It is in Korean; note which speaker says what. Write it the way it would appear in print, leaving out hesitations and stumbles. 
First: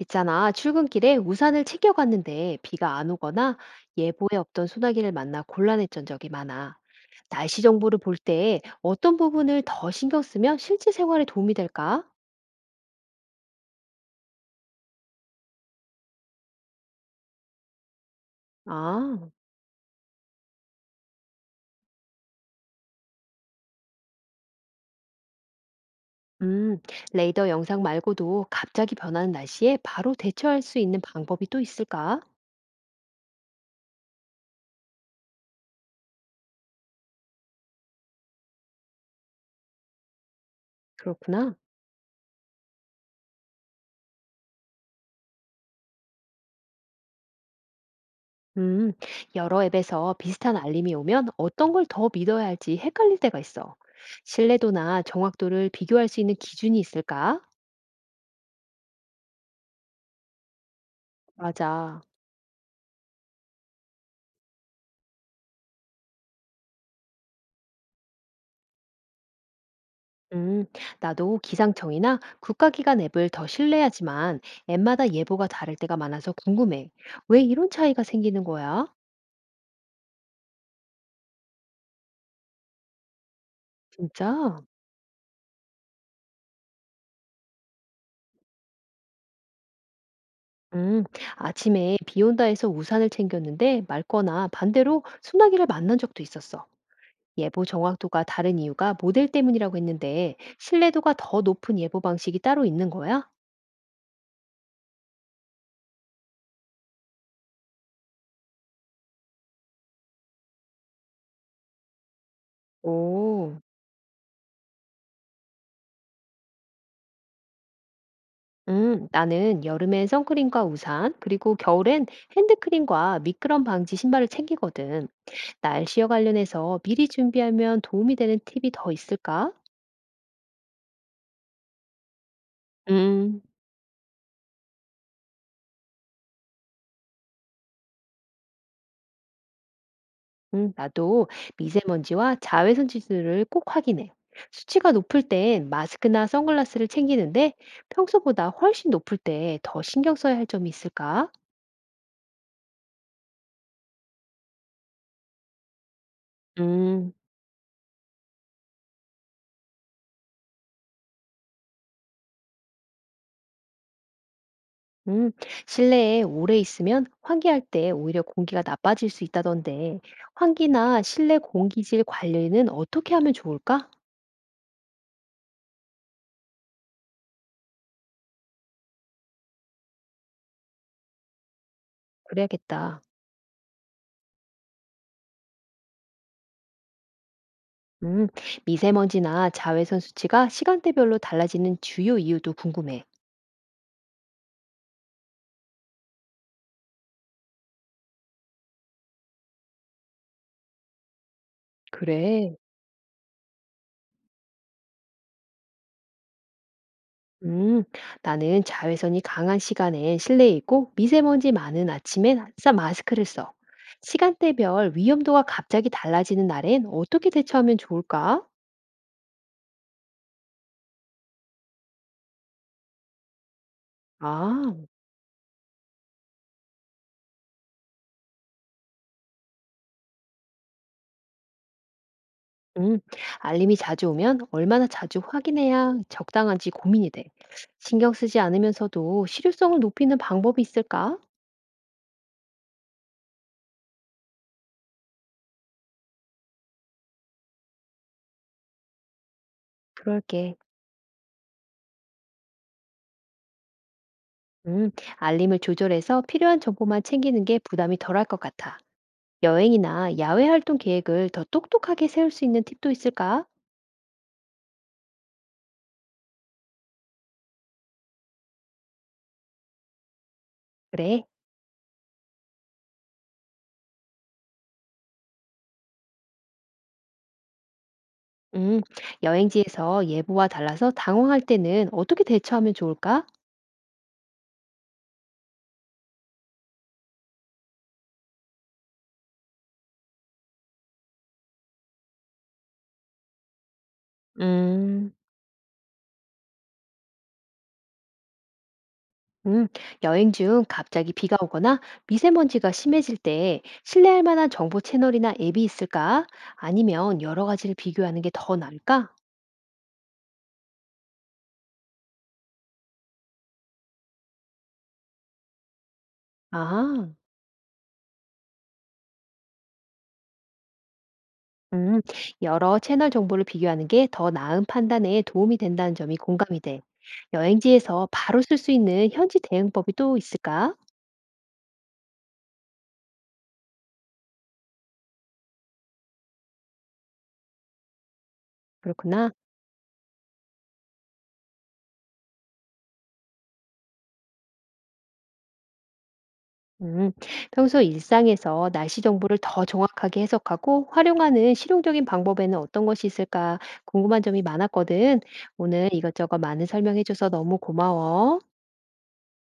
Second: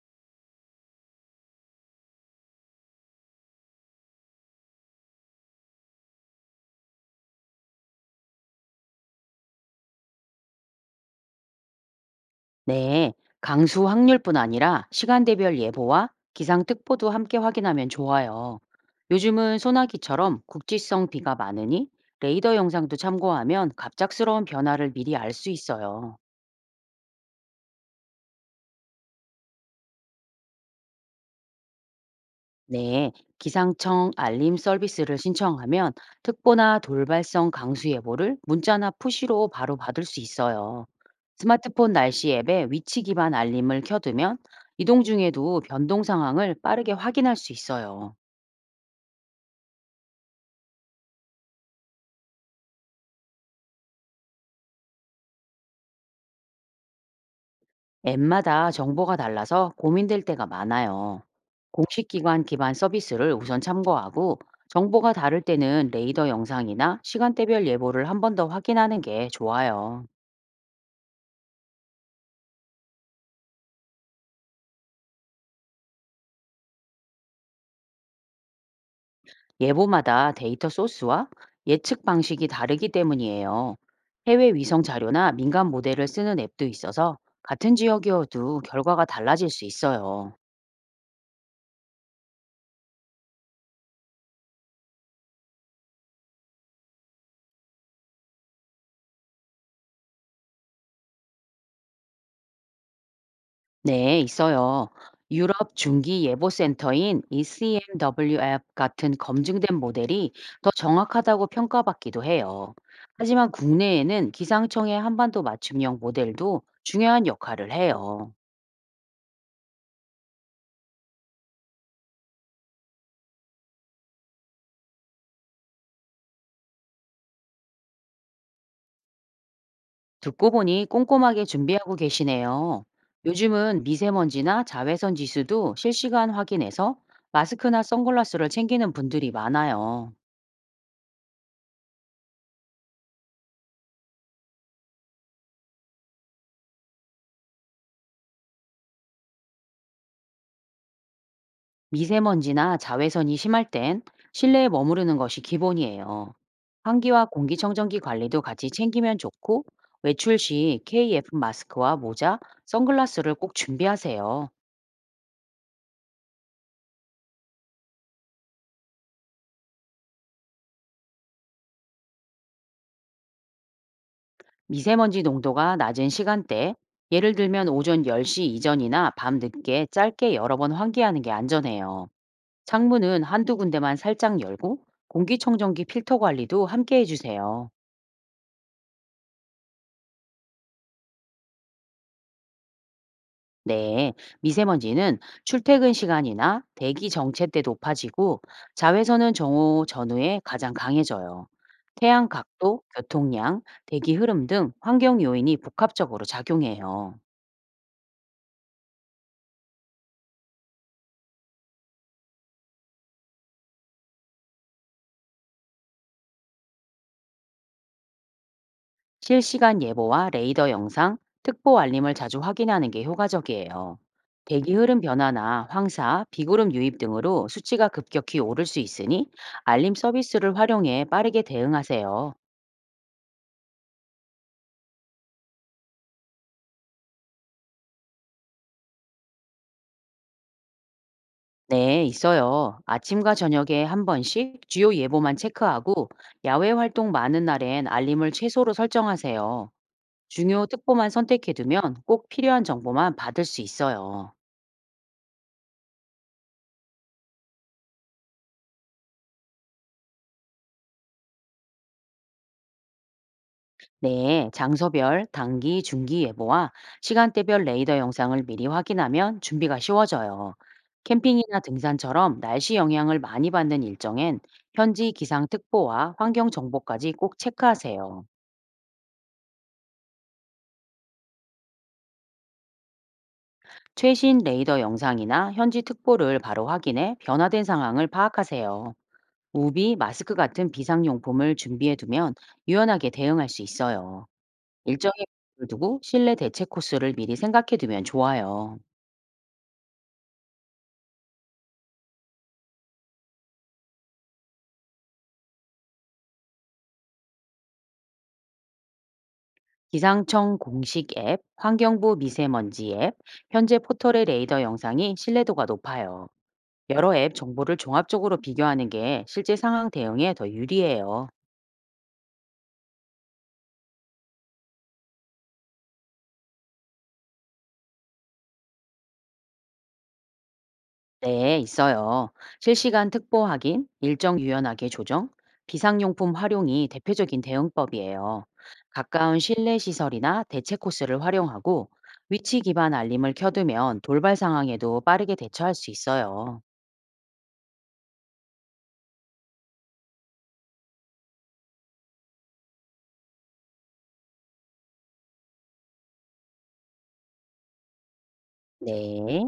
Speaker 1: 있잖아, 출근길에 우산을 챙겨갔는데 비가 안 오거나 예보에 없던 소나기를 만나 곤란했던 적이 많아. 날씨 정보를 볼 때 어떤 부분을 더 신경 쓰면 실제 생활에 도움이 될까?
Speaker 2: 네, 강수 확률뿐 아니라 시간대별 예보와 기상특보도 함께 확인하면 좋아요.
Speaker 1: 아,
Speaker 2: 요즘은 소나기처럼 국지성 비가 많으니 레이더 영상도 참고하면 갑작스러운 변화를 미리 알 수 있어요.
Speaker 1: 음, 레이더 영상 말고도 갑자기 변하는 날씨에 바로 대처할 수 있는 방법이 또 있을까?
Speaker 2: 네, 기상청 알림 서비스를 신청하면 특보나 돌발성 강수 예보를 문자나 푸시로 바로 받을 수 있어요.
Speaker 1: 그렇구나.
Speaker 2: 스마트폰 날씨 앱에 위치 기반 알림을 켜두면 이동 중에도 변동 상황을 빠르게 확인할 수 있어요.
Speaker 1: 음, 여러 앱에서 비슷한 알림이 오면 어떤 걸 더 믿어야 할지 헷갈릴 때가 있어. 신뢰도나 정확도를 비교할 수 있는 기준이 있을까?
Speaker 2: 앱마다 정보가 달라서 고민될 때가 많아요.
Speaker 1: 맞아.
Speaker 2: 공식 기관 기반 서비스를 우선 참고하고 정보가 다를 때는 레이더 영상이나 시간대별 예보를 한번 더 확인하는 게 좋아요.
Speaker 1: 음, 나도 기상청이나 국가기관 앱을 더 신뢰하지만 앱마다 예보가 다를 때가 많아서 궁금해. 왜 이런 차이가 생기는 거야?
Speaker 2: 예보마다 데이터 소스와 예측 방식이 다르기 때문이에요. 해외
Speaker 1: 진짜?
Speaker 2: 위성 자료나 민간 모델을 쓰는 앱도 있어서 같은 지역이어도 결과가 달라질 수 있어요.
Speaker 1: 음, 아침에 비 온다 해서 우산을 챙겼는데 맑거나 반대로 소나기를 만난 적도 있었어. 예보 정확도가 다른 이유가 모델 때문이라고 했는데 신뢰도가 더 높은 예보 방식이 따로 있는 거야?
Speaker 2: 네, 있어요. 유럽 중기 예보 센터인 ECMWF 같은 검증된 모델이 더 정확하다고 평가받기도 해요. 하지만
Speaker 1: 오.
Speaker 2: 국내에는 기상청의 한반도 맞춤형 모델도 중요한 역할을 해요.
Speaker 1: 나는 여름엔 선크림과 우산, 그리고 겨울엔 핸드크림과 미끄럼 방지 신발을 챙기거든. 날씨와 관련해서 미리 준비하면 도움이 되는 팁이 더 있을까?
Speaker 2: 듣고 보니 꼼꼼하게 준비하고 계시네요.
Speaker 1: 음,
Speaker 2: 요즘은 미세먼지나 자외선 지수도 실시간 확인해서 마스크나 선글라스를 챙기는 분들이 많아요.
Speaker 1: 나도 미세먼지와 자외선 지수를 꼭 확인해. 수치가 높을 땐 마스크나 선글라스를 챙기는데 평소보다 훨씬 높을 때 더 신경 써야 할 점이 있을까?
Speaker 2: 미세먼지나 자외선이 심할 땐 실내에 머무르는 것이 기본이에요.
Speaker 1: 음.
Speaker 2: 환기와 공기청정기 관리도 같이 챙기면 좋고, 외출 시 KF 마스크와 모자, 선글라스를 꼭 준비하세요.
Speaker 1: 음, 실내에 오래 있으면 환기할 때 오히려 공기가 나빠질 수 있다던데, 환기나 실내 공기질 관리는 어떻게 하면 좋을까?
Speaker 2: 미세먼지 농도가 낮은 시간대, 예를 들면 오전 10시 이전이나 밤 늦게 짧게 여러 번 환기하는 게 안전해요.
Speaker 1: 그래야겠다.
Speaker 2: 창문은 한두 군데만 살짝 열고, 공기청정기 필터 관리도 함께 해주세요.
Speaker 1: 음, 미세먼지나 자외선 수치가 시간대별로 달라지는 주요 이유도 궁금해.
Speaker 2: 네, 미세먼지는 출퇴근 시간이나 대기 정체 때 높아지고 자외선은 정오 전후에 가장 강해져요. 태양
Speaker 1: 그래.
Speaker 2: 각도, 교통량, 대기 흐름 등 환경 요인이 복합적으로 작용해요.
Speaker 1: 음, 나는 자외선이 강한 시간엔 실내에 있고 미세먼지 많은 아침엔 항상 마스크를 써. 시간대별 위험도가 갑자기 달라지는 날엔 어떻게 대처하면 좋을까?
Speaker 2: 실시간 예보와 레이더 영상, 특보 알림을 자주 확인하는 게 효과적이에요. 대기
Speaker 1: 아.
Speaker 2: 흐름 변화나 황사, 비구름 유입 등으로 수치가 급격히 오를 수 있으니 알림 서비스를 활용해 빠르게 대응하세요.
Speaker 1: 음, 알림이 자주 오면 얼마나 자주 확인해야 적당한지 고민이 돼. 신경 쓰지 않으면서도 실효성을 높이는 방법이 있을까?
Speaker 2: 네, 있어요. 아침과 저녁에 한 번씩 주요 예보만 체크하고 야외 활동 많은 날엔 알림을 최소로 설정하세요.
Speaker 1: 그럴게.
Speaker 2: 중요 특보만 선택해두면 꼭 필요한 정보만 받을 수 있어요.
Speaker 1: 음, 알림을 조절해서 필요한 정보만 챙기는 게 부담이 덜할 것 같아. 여행이나 야외 활동 계획을 더 똑똑하게 세울 수 있는 팁도 있을까?
Speaker 2: 네, 장소별, 단기, 중기 예보와 시간대별 레이더 영상을 미리 확인하면 준비가 쉬워져요.
Speaker 1: 그래.
Speaker 2: 캠핑이나 등산처럼 날씨 영향을 많이 받는 일정엔 현지 기상특보와 환경정보까지 꼭 체크하세요.
Speaker 1: 음, 여행지에서 예보와 달라서 당황할 때는 어떻게 대처하면 좋을까?
Speaker 2: 최신 레이더 영상이나 현지 특보를 바로 확인해 변화된 상황을 파악하세요. 우비, 마스크 같은 비상용품을 준비해 두면 유연하게 대응할 수 있어요.
Speaker 1: 음.
Speaker 2: 일정의 을 두고 실내 대체 코스를 미리 생각해 두면 좋아요.
Speaker 1: 음, 여행 중 갑자기 비가 오거나 미세먼지가 심해질 때 신뢰할 만한 정보 채널이나 앱이 있을까? 아니면 여러 가지를 비교하는 게 더 나을까?
Speaker 2: 기상청 공식 앱, 환경부 미세먼지 앱, 현재 포털의 레이더 영상이 신뢰도가 높아요.
Speaker 1: 아,
Speaker 2: 여러 앱 정보를 종합적으로 비교하는 게 실제 상황 대응에 더 유리해요.
Speaker 1: 음, 여러 채널 정보를 비교하는 게 더 나은 판단에 도움이 된다는 점이 공감이 돼. 여행지에서 바로 쓸 수 있는 현지 대응법이 또 있을까?
Speaker 2: 네, 있어요. 실시간 특보 확인, 일정 유연하게 조정, 비상용품 활용이 대표적인 대응법이에요.
Speaker 1: 그렇구나.
Speaker 2: 가까운 실내 시설이나 대체 코스를 활용하고 위치 기반 알림을 켜두면 돌발 상황에도 빠르게 대처할 수 있어요.
Speaker 1: 음, 평소 일상에서 날씨 정보를 더 정확하게 해석하고 활용하는 실용적인 방법에는 어떤 것이 있을까 궁금한 점이 많았거든. 오늘 이것저것 많은 설명해줘서 너무 고마워.
Speaker 2: 네.